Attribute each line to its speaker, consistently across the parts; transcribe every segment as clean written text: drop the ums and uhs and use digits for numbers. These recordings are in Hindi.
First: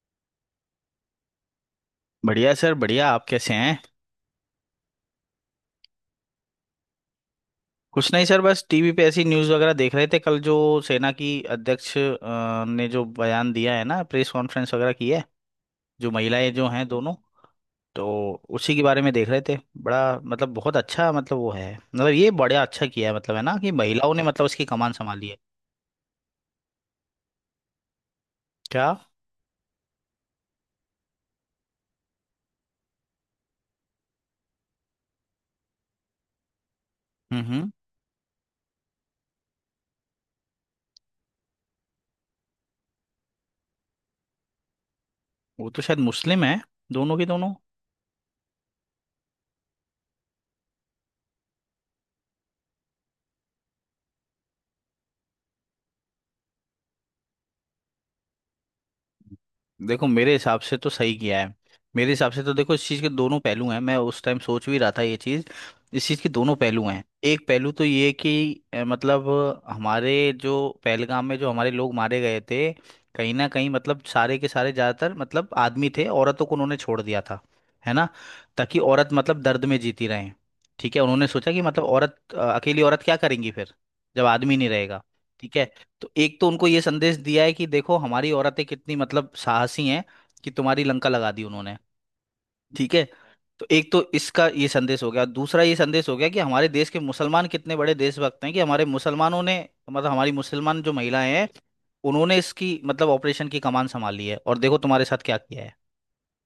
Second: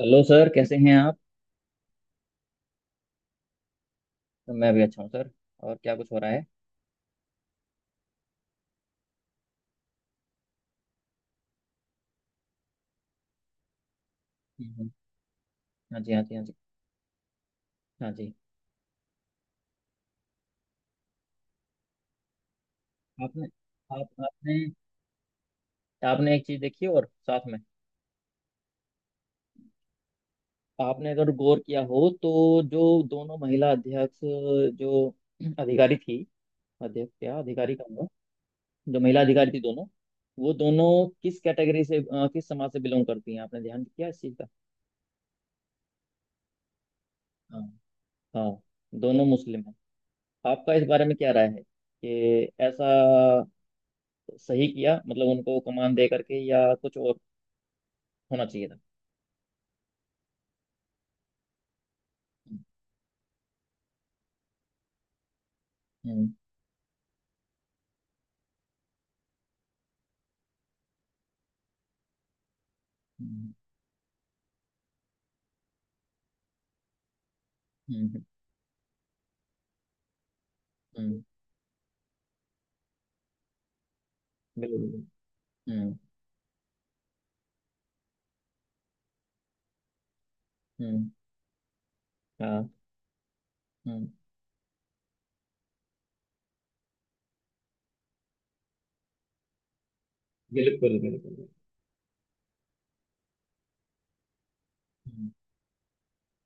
Speaker 1: हेलो सर, कैसे हैं आप?
Speaker 2: बढ़िया सर बढ़िया। आप कैसे हैं?
Speaker 1: मैं भी अच्छा हूँ सर। और क्या कुछ हो रहा है?
Speaker 2: कुछ नहीं सर, बस टीवी पे ऐसी न्यूज़ वगैरह देख रहे थे। कल जो सेना की अध्यक्ष ने जो बयान दिया है ना, प्रेस कॉन्फ्रेंस
Speaker 1: हम्म,
Speaker 2: वगैरह की है।
Speaker 1: हाँ
Speaker 2: जो
Speaker 1: जी हाँ जी हाँ
Speaker 2: महिलाएं
Speaker 1: जी
Speaker 2: जो हैं दोनों, तो
Speaker 1: हाँ जी।
Speaker 2: उसी के बारे में देख रहे थे। बड़ा, बहुत अच्छा, मतलब वो है मतलब ये बड़ा अच्छा किया है, है
Speaker 1: आपने
Speaker 2: ना, कि
Speaker 1: आप
Speaker 2: महिलाओं ने
Speaker 1: आपने
Speaker 2: उसकी कमान संभाली है।
Speaker 1: आपने एक चीज़ देखी और साथ में,
Speaker 2: क्या?
Speaker 1: आपने अगर गौर किया हो तो जो दोनों महिला अध्यक्ष, जो अधिकारी थी, अध्यक्ष क्या
Speaker 2: हम्म।
Speaker 1: अधिकारी कहूँगा, जो महिला अधिकारी थी दोनों, वो दोनों किस कैटेगरी से, किस समाज से बिलोंग करती हैं, आपने ध्यान किया इस चीज़ का?
Speaker 2: वो तो शायद मुस्लिम है, दोनों की दोनों।
Speaker 1: हाँ। हाँ। दोनों मुस्लिम हैं। आपका इस बारे में क्या राय है कि ऐसा सही किया, मतलब उनको कमान दे करके, या कुछ और होना चाहिए था?
Speaker 2: देखो मेरे हिसाब से तो सही किया है। मेरे हिसाब से तो देखो इस चीज़ के दोनों पहलू हैं। मैं उस टाइम सोच भी रहा था ये चीज़। इस चीज़ के
Speaker 1: हम्म।
Speaker 2: दोनों पहलू हैं। एक पहलू तो ये कि अ, मतलब हमारे जो पहलगाम में जो हमारे लोग मारे गए थे, कहीं ना
Speaker 1: हम्म।
Speaker 2: कहीं सारे के सारे ज़्यादातर आदमी थे, औरतों को उन्होंने छोड़ दिया था, है
Speaker 1: हम्म।
Speaker 2: ना।
Speaker 1: हम्म।
Speaker 2: ताकि औरत दर्द में जीती रहें। ठीक है,
Speaker 1: हम्म।
Speaker 2: उन्होंने सोचा कि औरत अकेली औरत क्या करेंगी फिर, जब आदमी नहीं
Speaker 1: बिल्कुल
Speaker 2: रहेगा।
Speaker 1: बिल्कुल।
Speaker 2: ठीक है।
Speaker 1: हम्म।
Speaker 2: तो एक तो उनको ये संदेश दिया है कि देखो हमारी औरतें कितनी साहसी हैं, कि तुम्हारी लंका
Speaker 1: हम्म।
Speaker 2: लगा दी उन्होंने।
Speaker 1: हाँ।
Speaker 2: ठीक है। तो एक तो
Speaker 1: हम्म।
Speaker 2: इसका ये संदेश हो गया, दूसरा ये संदेश हो गया कि हमारे देश के मुसलमान कितने बड़े देशभक्त हैं, कि हमारे मुसलमानों ने, हमारी मुसलमान जो
Speaker 1: बिल्कुल बिल्कुल
Speaker 2: महिलाएं
Speaker 1: बिल्कुल।
Speaker 2: हैं, उन्होंने इसकी ऑपरेशन की कमान संभाली है। और देखो तुम्हारे साथ
Speaker 1: हम्म।
Speaker 2: क्या किया है।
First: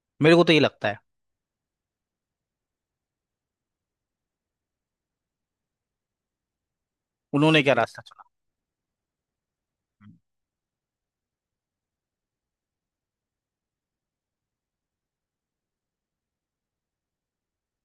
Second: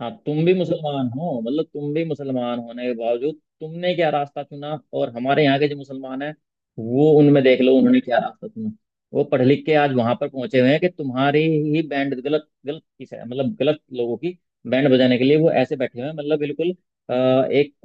Speaker 1: हाँ,
Speaker 2: मेरे को
Speaker 1: तुम भी
Speaker 2: तो ये लगता है,
Speaker 1: मुसलमान हो, मतलब तुम भी मुसलमान होने के बावजूद तुमने क्या रास्ता चुना, और हमारे यहाँ के जो मुसलमान हैं वो, उनमें देख
Speaker 2: उन्होंने
Speaker 1: लो
Speaker 2: क्या
Speaker 1: उन्होंने
Speaker 2: रास्ता
Speaker 1: क्या
Speaker 2: चुना।
Speaker 1: रास्ता चुना। वो पढ़ लिख के आज
Speaker 2: हम्म।
Speaker 1: वहां पर पहुंचे हुए हैं कि तुम्हारी ही बैंड, गलत गलत किस है, मतलब गलत लोगों की बैंड बजाने के लिए वो ऐसे बैठे हुए हैं, मतलब बिल्कुल अ, एक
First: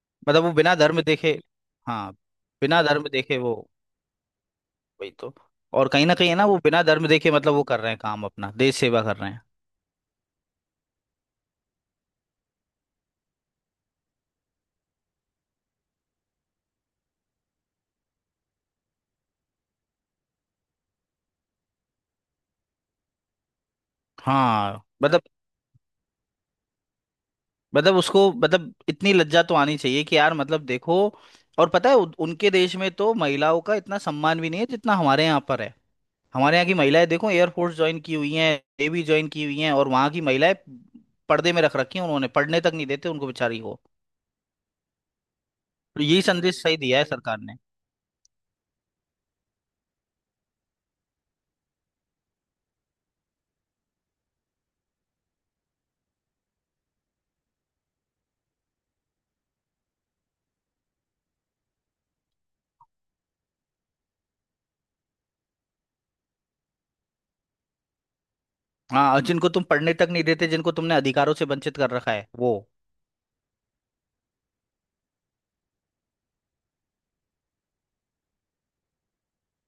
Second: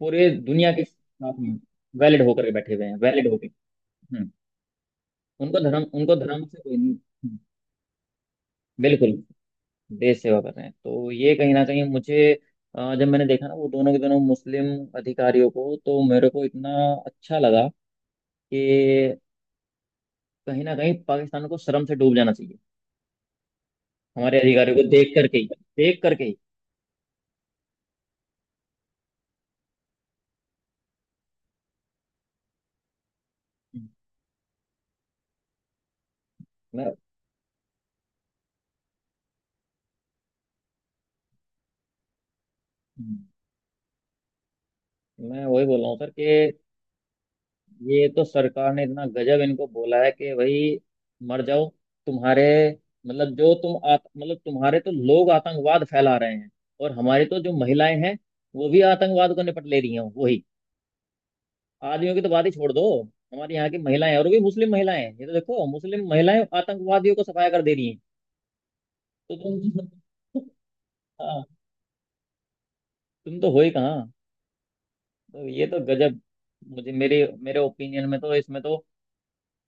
Speaker 1: पूरे
Speaker 2: वो
Speaker 1: दुनिया
Speaker 2: बिना
Speaker 1: के
Speaker 2: धर्म
Speaker 1: साथ
Speaker 2: देखे,
Speaker 1: में
Speaker 2: हाँ,
Speaker 1: वैलिड होकर के बैठे
Speaker 2: बिना
Speaker 1: हुए हैं,
Speaker 2: धर्म
Speaker 1: वैलिड
Speaker 2: देखे
Speaker 1: होके।
Speaker 2: वो,
Speaker 1: हम्म।
Speaker 2: वही तो।
Speaker 1: उनको धर्म
Speaker 2: और कहीं ना
Speaker 1: उनको
Speaker 2: कहीं है
Speaker 1: धर्म
Speaker 2: ना वो
Speaker 1: से कोई
Speaker 2: बिना
Speaker 1: नहीं।
Speaker 2: धर्म देखे
Speaker 1: हम्म।
Speaker 2: वो कर रहे हैं काम, अपना देश सेवा
Speaker 1: बिल्कुल।
Speaker 2: कर रहे हैं।
Speaker 1: देश सेवा कर रहे हैं, तो ये कहीं ना कहीं मुझे, जब मैंने देखा ना वो दोनों के दोनों मुस्लिम अधिकारियों को, तो मेरे को इतना अच्छा लगा कि कहीं ना कहीं पाकिस्तान को शर्म से डूब जाना चाहिए हमारे अधिकारियों को
Speaker 2: हाँ
Speaker 1: देख
Speaker 2: मतलब,
Speaker 1: करके ही, देख करके ही।
Speaker 2: उसको इतनी लज्जा तो आनी चाहिए कि यार देखो। और पता है उनके देश में तो महिलाओं का
Speaker 1: हम्म।
Speaker 2: इतना सम्मान भी नहीं है जितना हमारे यहाँ पर है। हमारे यहाँ की
Speaker 1: मैं
Speaker 2: महिलाएं देखो, एयरफोर्स ज्वाइन की हुई हैं, नेवी ज्वाइन की हुई हैं, और वहाँ की महिलाएं पर्दे में रख रखी हैं उन्होंने, पढ़ने तक नहीं देते
Speaker 1: हम्म।
Speaker 2: उनको बेचारी को।
Speaker 1: मैं वही बोल रहा हूँ
Speaker 2: तो
Speaker 1: सर,
Speaker 2: यही
Speaker 1: कि
Speaker 2: संदेश सही दिया है सरकार ने।
Speaker 1: ये तो सरकार ने इतना गजब इनको बोला है, कि भाई मर जाओ। तुम्हारे, मतलब मतलब तुम्हारे तो लोग आतंकवाद फैला रहे हैं, और हमारी तो जो महिलाएं हैं वो भी आतंकवाद को निपट ले रही हैं। वही, आदमियों की तो बात ही छोड़ दो, हमारे यहाँ की महिलाएं, और वो भी मुस्लिम महिलाएं हैं, ये तो देखो, मुस्लिम महिलाएं आतंकवादियों को सफाया कर दे रही हैं।
Speaker 2: हाँ, और
Speaker 1: तो
Speaker 2: जिनको तुम
Speaker 1: तुम
Speaker 2: पढ़ने तक नहीं देते, जिनको तुमने अधिकारों
Speaker 1: हाँ,
Speaker 2: से वंचित कर रखा है वो।
Speaker 1: तुम तो हो ही कहाँ। तो ये तो गजब, मुझे मेरे मेरे ओपिनियन में तो इसमें तो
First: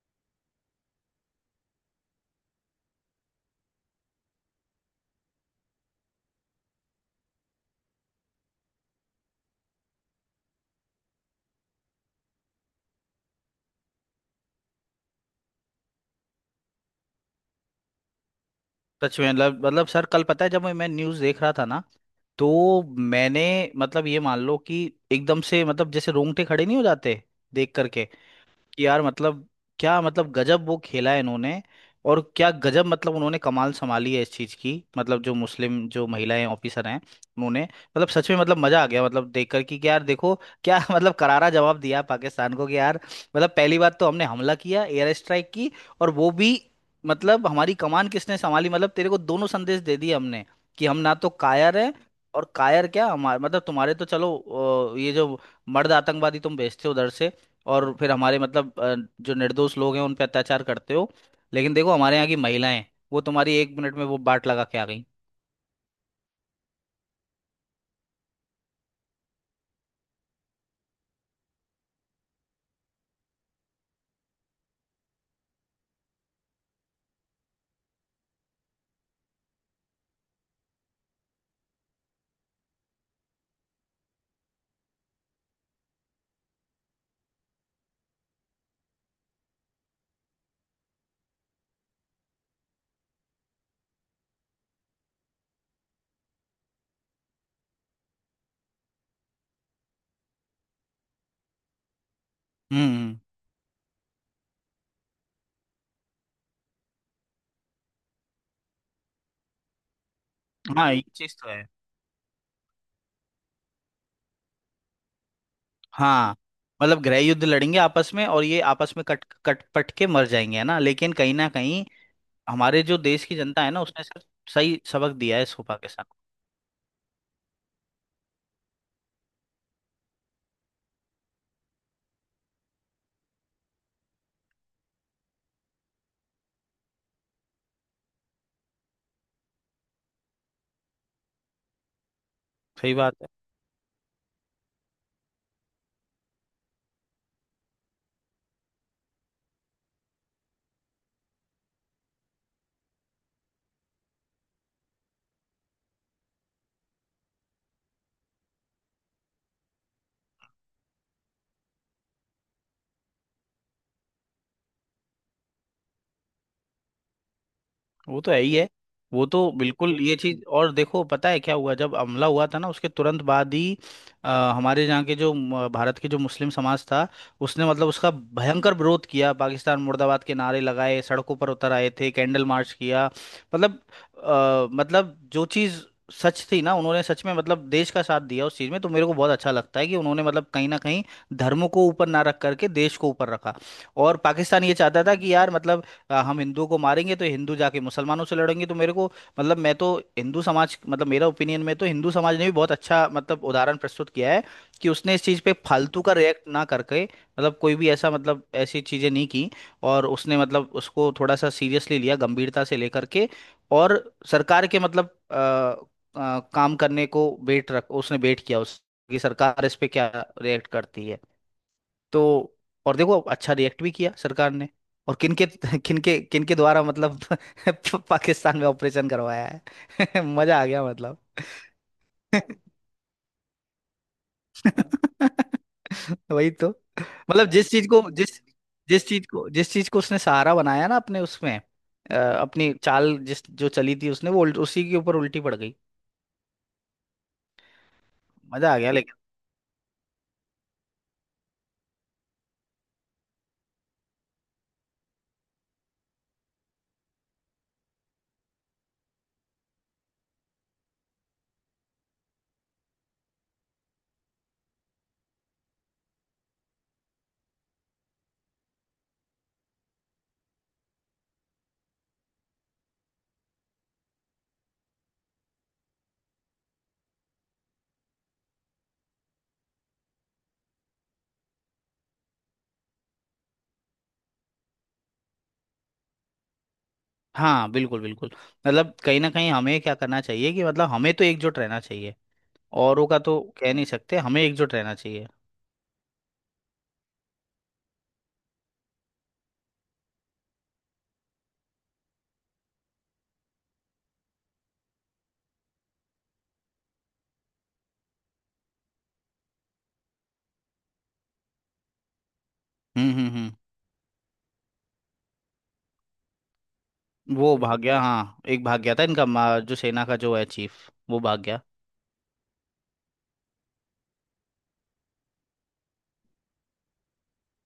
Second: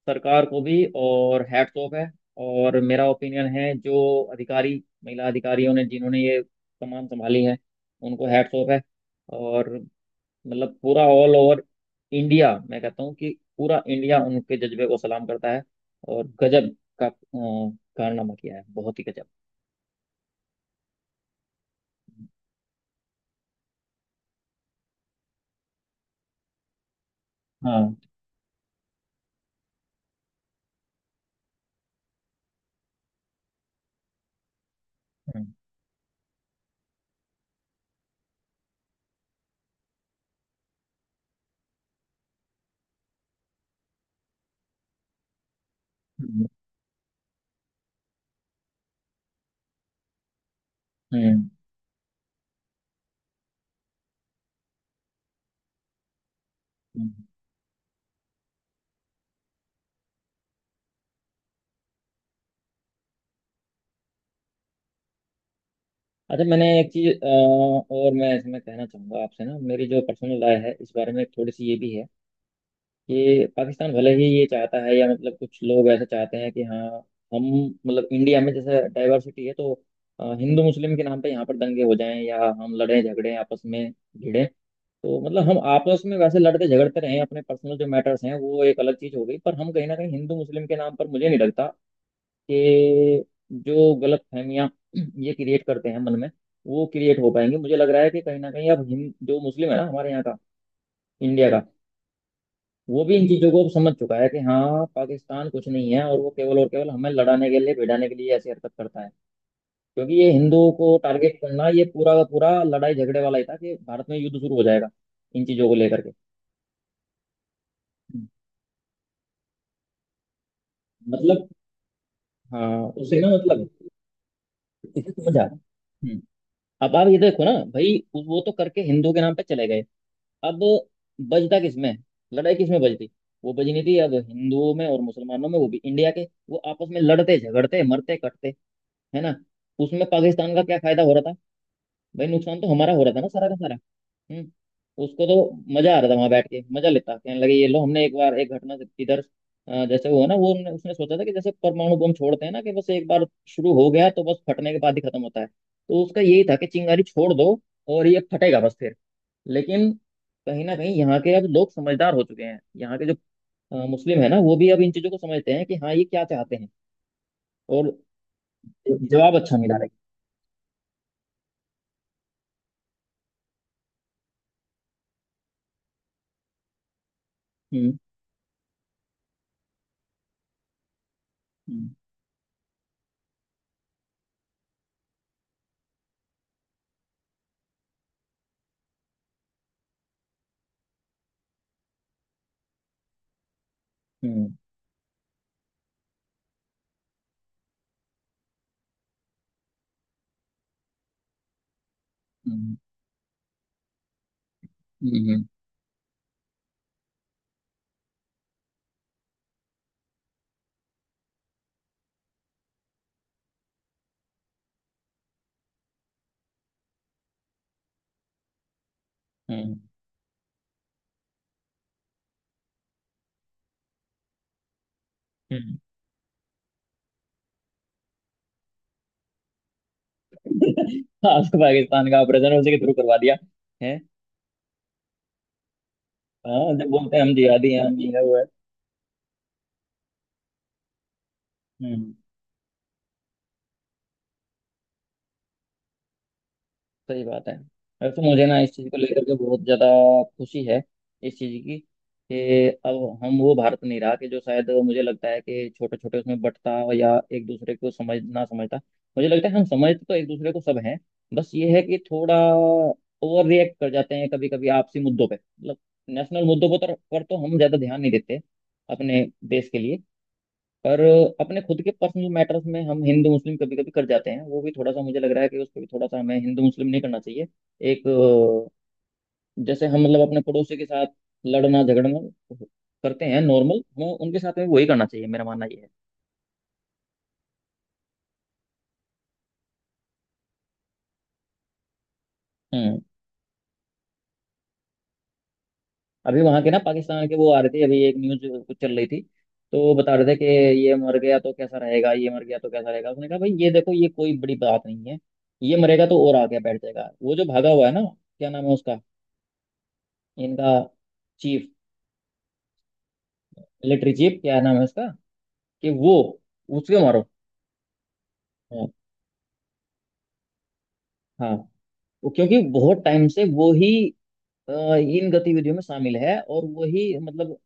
Speaker 1: सरकार को भी और हैट्स ऑफ है, और मेरा ओपिनियन है, जो अधिकारी, महिला अधिकारियों ने जिन्होंने ये कमान संभाली है उनको हैट्स ऑफ है। और मतलब पूरा ऑल ओवर इंडिया, मैं कहता हूँ कि पूरा इंडिया उनके जज्बे को सलाम करता है। और गजब का कारनामा किया है, बहुत ही
Speaker 2: सच
Speaker 1: गजब।
Speaker 2: में सर कल पता है जब मैं न्यूज़ देख रहा था ना, तो मैंने, ये मान लो कि एकदम से जैसे रोंगटे खड़े नहीं हो जाते देख
Speaker 1: हाँ।
Speaker 2: करके, कि यार क्या गजब वो खेला है इन्होंने। और क्या गजब उन्होंने कमाल संभाली है इस चीज की। जो
Speaker 1: हम्म।
Speaker 2: मुस्लिम जो महिलाएं ऑफिसर हैं, उन्होंने सच में मजा आ गया देखकर कि यार देखो क्या करारा जवाब दिया पाकिस्तान को। कि यार, पहली बात तो हमने हमला किया, एयर स्ट्राइक की, और वो
Speaker 1: हम्म।
Speaker 2: भी हमारी कमान किसने संभाली। तेरे को दोनों संदेश दे दिए हमने, कि हम ना तो
Speaker 1: हम्म।
Speaker 2: कायर हैं, और कायर क्या, हमारे तुम्हारे तो चलो ये जो मर्द आतंकवादी तुम भेजते हो उधर
Speaker 1: हम्म।
Speaker 2: से, और फिर हमारे जो निर्दोष लोग हैं उन पे अत्याचार करते हो। लेकिन देखो हमारे यहाँ की महिलाएं वो तुम्हारी एक मिनट में वो बाट लगा के आ गई।
Speaker 1: अच्छा, मैंने एक चीज और मैं इसमें कहना चाहूंगा आपसे ना, मेरी जो पर्सनल राय है इस बारे में, थोड़ी सी ये भी है ये पाकिस्तान, भले ही ये चाहता है, या मतलब कुछ लोग ऐसे चाहते हैं कि हाँ हम, मतलब इंडिया में जैसे डाइवर्सिटी है, तो हिंदू मुस्लिम के नाम पे यहाँ पर दंगे हो जाएं, या हम लड़ें झगड़ें आपस में भिड़ें, तो मतलब हम आपस में वैसे लड़ते झगड़ते रहें, अपने पर्सनल जो मैटर्स हैं वो एक अलग चीज़ हो गई, पर हम कहीं ना कहीं हिंदू मुस्लिम के नाम पर, मुझे नहीं लगता कि जो गलत फहमियाँ ये क्रिएट करते हैं मन में, वो क्रिएट हो पाएंगी। मुझे लग रहा है कि कहीं ना कहीं अब हिंद, जो मुस्लिम है ना हमारे यहाँ का, इंडिया का, वो भी
Speaker 2: हम्म,
Speaker 1: इन चीजों को समझ चुका है कि हाँ पाकिस्तान कुछ नहीं है, और वो केवल और केवल हमें लड़ाने के लिए, भिड़ाने के लिए ऐसी हरकत करता है। क्योंकि ये हिंदुओं
Speaker 2: हाँ
Speaker 1: को
Speaker 2: ये चीज
Speaker 1: टारगेट
Speaker 2: तो है।
Speaker 1: करना, ये पूरा का पूरा लड़ाई झगड़े वाला ही था, कि भारत में युद्ध शुरू हो जाएगा इन चीजों को लेकर के।
Speaker 2: हाँ गृह युद्ध लड़ेंगे आपस
Speaker 1: हम्म,
Speaker 2: में और ये आपस में कट कट पट के मर जाएंगे, है ना। लेकिन कहीं
Speaker 1: मतलब
Speaker 2: ना कहीं
Speaker 1: हाँ,
Speaker 2: हमारे जो
Speaker 1: उसे
Speaker 2: देश
Speaker 1: ना,
Speaker 2: की जनता है ना
Speaker 1: मतलब
Speaker 2: उसने सिर्फ सही
Speaker 1: इसे
Speaker 2: सबक
Speaker 1: समझ
Speaker 2: दिया है
Speaker 1: आ रहा।
Speaker 2: इस पाकिस्तान को।
Speaker 1: हम्म। अब आप ये देखो ना भाई, वो तो करके हिंदुओं के नाम पे चले गए। अब बजता किसमें? लड़ाई किसमें बजती? वो बजनी थी अब हिंदुओं में और मुसलमानों में, वो भी इंडिया के। वो आपस में लड़ते झगड़ते मरते कटते, है ना? उसमें पाकिस्तान का क्या फायदा हो रहा था? भाई नुकसान तो हमारा
Speaker 2: सही
Speaker 1: हो रहा
Speaker 2: बात
Speaker 1: था ना,
Speaker 2: है।
Speaker 1: सारा का सारा। हम्म। उसको तो मजा आ रहा था वहां बैठ के, मजा लेता, कहने लगे ये लो हमने एक बार, इधर जैसे हुआ ना वो, हमने, उसने सोचा था कि जैसे परमाणु बम छोड़ते हैं ना, कि बस एक बार शुरू हो गया तो बस फटने के बाद ही खत्म होता है, तो उसका यही था कि चिंगारी छोड़ दो और ये फटेगा बस, फिर। लेकिन कहीं ना कहीं यहाँ के अब लोग समझदार हो चुके हैं, यहाँ के जो मुस्लिम है ना, वो भी अब इन चीजों को समझते हैं कि हाँ ये क्या चाहते हैं। और
Speaker 2: वो तो है ही है, वो
Speaker 1: जवाब
Speaker 2: तो
Speaker 1: अच्छा मिला है।
Speaker 2: बिल्कुल। ये चीज और देखो पता है क्या हुआ, जब हमला हुआ था ना उसके तुरंत बाद ही अ, हमारे यहाँ के जो भारत के जो मुस्लिम समाज था, उसने
Speaker 1: हम्म।
Speaker 2: उसका भयंकर विरोध किया, पाकिस्तान मुर्दाबाद के नारे लगाए, सड़कों पर उतर
Speaker 1: हम्म।
Speaker 2: आए थे, कैंडल मार्च किया। मतलब जो चीज सच थी ना, उन्होंने सच में देश का साथ दिया उस चीज में। तो मेरे को बहुत अच्छा लगता है कि उन्होंने कहीं ना कहीं धर्म को ऊपर ना रख करके देश को ऊपर रखा। और
Speaker 1: हम्म।
Speaker 2: पाकिस्तान ये चाहता था कि यार हम हिंदुओं को मारेंगे तो हिंदू जाके मुसलमानों से लड़ेंगे। तो मेरे को मतलब मैं तो हिंदू समाज मतलब मेरा ओपिनियन में तो हिंदू समाज ने भी बहुत
Speaker 1: हम्म।
Speaker 2: अच्छा उदाहरण प्रस्तुत किया है, कि
Speaker 1: हम्म।
Speaker 2: उसने इस चीज़
Speaker 1: हम्म।
Speaker 2: पे फालतू का रिएक्ट ना करके मतलब कोई भी ऐसा मतलब ऐसी चीज़ें नहीं की। और उसने उसको थोड़ा सा सीरियसली लिया, गंभीरता से लेकर के, और सरकार के काम करने को वेट रख, उसने वेट किया उस, कि सरकार इस
Speaker 1: हम्म।
Speaker 2: पे क्या रिएक्ट करती है। तो, और देखो अच्छा रिएक्ट भी किया सरकार ने। और किनके
Speaker 1: हम्म।
Speaker 2: किनके किनके द्वारा पाकिस्तान में ऑपरेशन करवाया है। मजा आ गया मतलब।
Speaker 1: आपको पाकिस्तान का ऑपरेशन उसी के थ्रू करवा दिया है।
Speaker 2: वही तो।
Speaker 1: हाँ, जब बोलते हैं हम
Speaker 2: मतलब जिस
Speaker 1: जिहादी हैं,
Speaker 2: चीज
Speaker 1: हम ये
Speaker 2: को
Speaker 1: है वो
Speaker 2: जिस
Speaker 1: है।
Speaker 2: जिस चीज को उसने सहारा बनाया ना अपने, उसमें
Speaker 1: हम्म।
Speaker 2: अपनी चाल जिस जो चली थी उसने, वो उसी के ऊपर उल्टी पड़ गई।
Speaker 1: सही बात है। वैसे तो मुझे ना इस
Speaker 2: मजा आ
Speaker 1: चीज़
Speaker 2: गया
Speaker 1: को
Speaker 2: लेकिन।
Speaker 1: लेकर के बहुत ज़्यादा खुशी है इस चीज़ की, कि अब हम वो भारत नहीं रहा, कि जो शायद मुझे लगता है कि छोटे छोटे उसमें बंटता, या एक दूसरे को समझ ना समझता। मुझे लगता है हम समझते तो एक दूसरे को सब हैं, बस ये है कि थोड़ा ओवर रिएक्ट कर जाते हैं कभी कभी आपसी मुद्दों पे। मतलब नेशनल मुद्दों पर तो हम ज़्यादा ध्यान नहीं देते अपने देश के लिए, पर अपने खुद के पर्सनल मैटर्स में हम हिंदू मुस्लिम कभी कभी कर जाते हैं, वो भी थोड़ा सा मुझे लग रहा है कि उस पर भी थोड़ा सा हमें हिंदू मुस्लिम नहीं करना चाहिए। एक जैसे हम, मतलब अपने पड़ोसी के साथ लड़ना झगड़ना करते हैं नॉर्मल, हमें उनके साथ में वही करना चाहिए, मेरा मानना ये है।
Speaker 2: हाँ बिल्कुल बिल्कुल। कहीं ना कहीं हमें क्या करना चाहिए कि हमें तो एकजुट रहना चाहिए।
Speaker 1: हम्म।
Speaker 2: औरों का तो कह नहीं सकते, हमें एकजुट रहना चाहिए।
Speaker 1: अभी वहां के ना, पाकिस्तान के वो आ रहे थे, अभी एक न्यूज कुछ चल रही थी, तो वो बता रहे थे कि ये मर गया तो कैसा रहेगा, ये मर गया तो कैसा रहेगा, उसने कहा भाई ये देखो ये कोई बड़ी बात नहीं है, ये मरेगा तो और आगे बैठ जाएगा, वो जो भागा हुआ है ना, क्या नाम है उसका, इनका चीफ,
Speaker 2: हम्म।
Speaker 1: मिलिट्री चीफ, क्या नाम है उसका, कि वो, उसके मारो।
Speaker 2: वो भाग गया, हाँ, एक भाग
Speaker 1: हाँ।
Speaker 2: गया था इनका जो सेना का जो है चीफ वो भाग
Speaker 1: हाँ।
Speaker 2: गया।
Speaker 1: वो क्योंकि बहुत टाइम से वो ही अ, इन गतिविधियों में शामिल है, और वही मतलब,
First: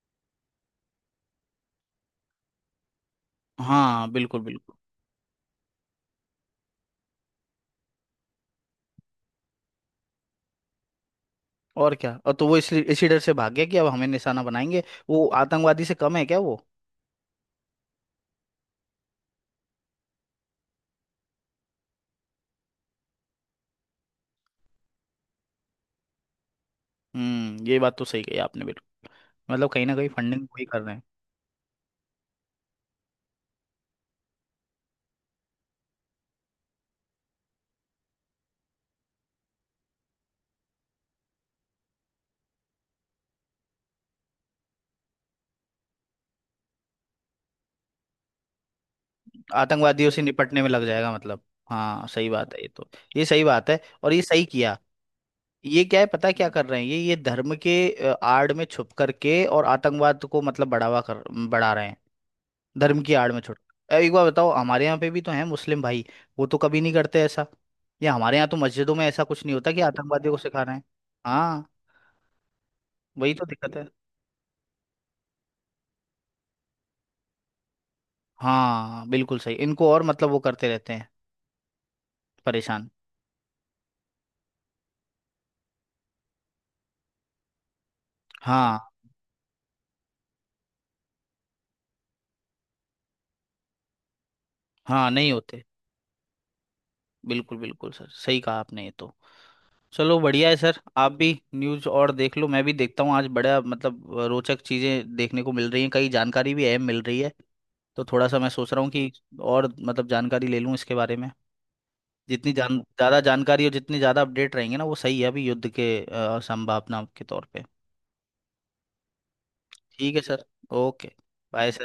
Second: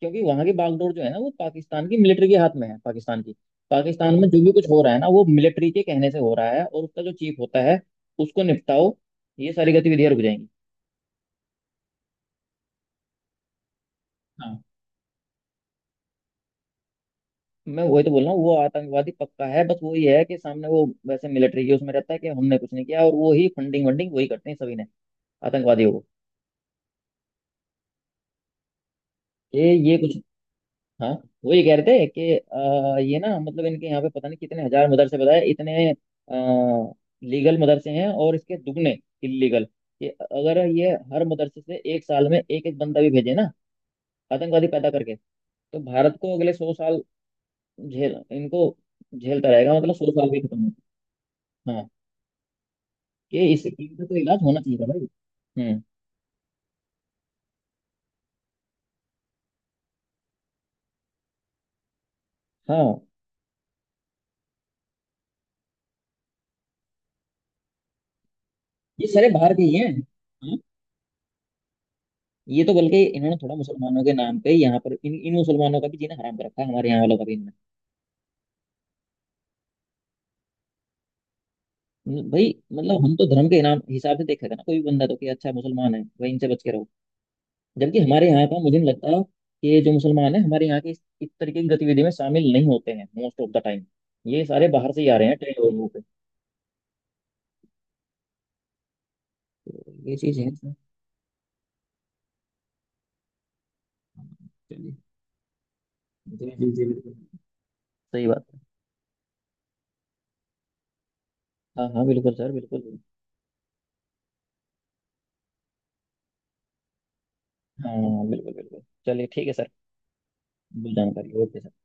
Speaker 1: क्योंकि वहां की बागडोर जो है ना वो पाकिस्तान की मिलिट्री के हाथ में है, पाकिस्तान की।
Speaker 2: हाँ
Speaker 1: पाकिस्तान में जो
Speaker 2: बिल्कुल
Speaker 1: भी कुछ
Speaker 2: बिल्कुल।
Speaker 1: हो रहा है ना वो मिलिट्री के कहने से हो रहा है, और उसका जो चीफ होता है उसको निपटाओ, ये सारी गतिविधियां रुक जाएंगी।
Speaker 2: और क्या, और तो वो इसलिए इसी डर से भाग गया कि अब हमें निशाना
Speaker 1: हाँ,
Speaker 2: बनाएंगे। वो आतंकवादी से कम है क्या वो?
Speaker 1: मैं वही तो बोल रहा हूँ, वो आतंकवादी पक्का है, बस वही है कि सामने वो वैसे मिलिट्री के उसमें रहता है कि हमने कुछ नहीं किया, और वो ही फंडिंग वंडिंग वही करते हैं सभी ने आतंकवादियों को।
Speaker 2: हम्म, ये बात तो सही कही आपने बिल्कुल।
Speaker 1: ये
Speaker 2: कहीं ना
Speaker 1: ये
Speaker 2: कहीं
Speaker 1: कुछ।
Speaker 2: फंडिंग वही कर रहे हैं।
Speaker 1: हाँ, वो ये कह रहे थे कि, ये ना, मतलब इनके यहाँ पे पता नहीं कितने हजार मदरसे बताए, इतने लीगल मदरसे हैं और इसके दुगने इलीगल, कि अगर ये हर मदरसे से एक साल में एक एक बंदा भी भेजे ना, आतंकवादी पैदा करके, तो भारत को अगले 100 साल, झेल इनको, झेलता रहेगा, मतलब सौ
Speaker 2: आतंकवादियों से
Speaker 1: साल भी खत्म
Speaker 2: निपटने में लग
Speaker 1: होगा।
Speaker 2: जाएगा मतलब।
Speaker 1: हाँ।
Speaker 2: हाँ सही बात है ये तो। ये सही
Speaker 1: कि इस
Speaker 2: बात है
Speaker 1: इनका
Speaker 2: और
Speaker 1: तो
Speaker 2: ये
Speaker 1: इलाज
Speaker 2: सही
Speaker 1: होना
Speaker 2: किया।
Speaker 1: चाहिए था भाई। हम्म।
Speaker 2: ये क्या है, पता है क्या कर रहे हैं, ये धर्म के आड़ में छुप करके और आतंकवाद को बढ़ा रहे हैं,
Speaker 1: हाँ,
Speaker 2: धर्म की आड़ में छुट। एक बार बताओ, हमारे यहाँ पे भी तो हैं मुस्लिम भाई, वो तो कभी नहीं करते ऐसा, या हमारे यहाँ तो मस्जिदों
Speaker 1: ये
Speaker 2: में ऐसा
Speaker 1: सारे
Speaker 2: कुछ
Speaker 1: बाहर
Speaker 2: नहीं
Speaker 1: के
Speaker 2: होता
Speaker 1: ही
Speaker 2: कि
Speaker 1: हैं,
Speaker 2: आतंकवादियों को
Speaker 1: हाँ।
Speaker 2: सिखा रहे हैं। हाँ,
Speaker 1: ये तो बल्कि
Speaker 2: वही
Speaker 1: इन्होंने
Speaker 2: तो
Speaker 1: थोड़ा
Speaker 2: दिक्कत है।
Speaker 1: मुसलमानों के नाम पे यहाँ पर इन इन मुसलमानों का भी जीना हराम कर रखा है, हमारे यहाँ वालों का भी।
Speaker 2: हाँ बिल्कुल सही, इनको और वो करते रहते हैं
Speaker 1: मतलब भाई,
Speaker 2: परेशान।
Speaker 1: मतलब हम तो धर्म के इनाम हिसाब से देखेगा ना कोई भी बंदा, तो कि अच्छा मुसलमान है भाई इनसे बच के रहो, जबकि हमारे यहाँ का, मुझे नहीं
Speaker 2: हाँ।
Speaker 1: लगता कि ये जो मुसलमान है हमारे यहाँ के, इस तरीके की गतिविधि में शामिल नहीं होते हैं मोस्ट ऑफ द टाइम। ये सारे बाहर से ही
Speaker 2: हाँ
Speaker 1: आ रहे
Speaker 2: नहीं
Speaker 1: हैं ट्रेन
Speaker 2: होते।
Speaker 1: वगैरह पे,
Speaker 2: बिल्कुल बिल्कुल सर, सही कहा आपने ये तो।
Speaker 1: तो ये
Speaker 2: चलो
Speaker 1: चीज है
Speaker 2: बढ़िया है
Speaker 1: इसमें।
Speaker 2: सर, आप भी न्यूज़ और देख लो, मैं भी देखता हूँ। आज बड़ा रोचक
Speaker 1: चलिए,
Speaker 2: चीज़ें देखने को मिल रही हैं, कई
Speaker 1: जी
Speaker 2: जानकारी भी
Speaker 1: जी
Speaker 2: अहम
Speaker 1: जी
Speaker 2: मिल
Speaker 1: बिल्कुल।
Speaker 2: रही है। तो
Speaker 1: सही
Speaker 2: थोड़ा सा
Speaker 1: बात
Speaker 2: मैं
Speaker 1: है।
Speaker 2: सोच रहा हूँ कि और जानकारी ले लूँ इसके बारे में।
Speaker 1: हाँ हाँ बिल्कुल सर
Speaker 2: जितनी जान
Speaker 1: बिल्कुल।
Speaker 2: ज़्यादा जानकारी और जितनी ज़्यादा अपडेट रहेंगे ना, वो सही है, अभी युद्ध के संभावना के तौर पे।
Speaker 1: हाँ बिल्कुल बिल्कुल, चलिए ठीक है सर।
Speaker 2: ठीक है सर,
Speaker 1: बिल्कुल,
Speaker 2: ओके,
Speaker 1: जानकारी, ओके
Speaker 2: बाय
Speaker 1: सर।
Speaker 2: सर।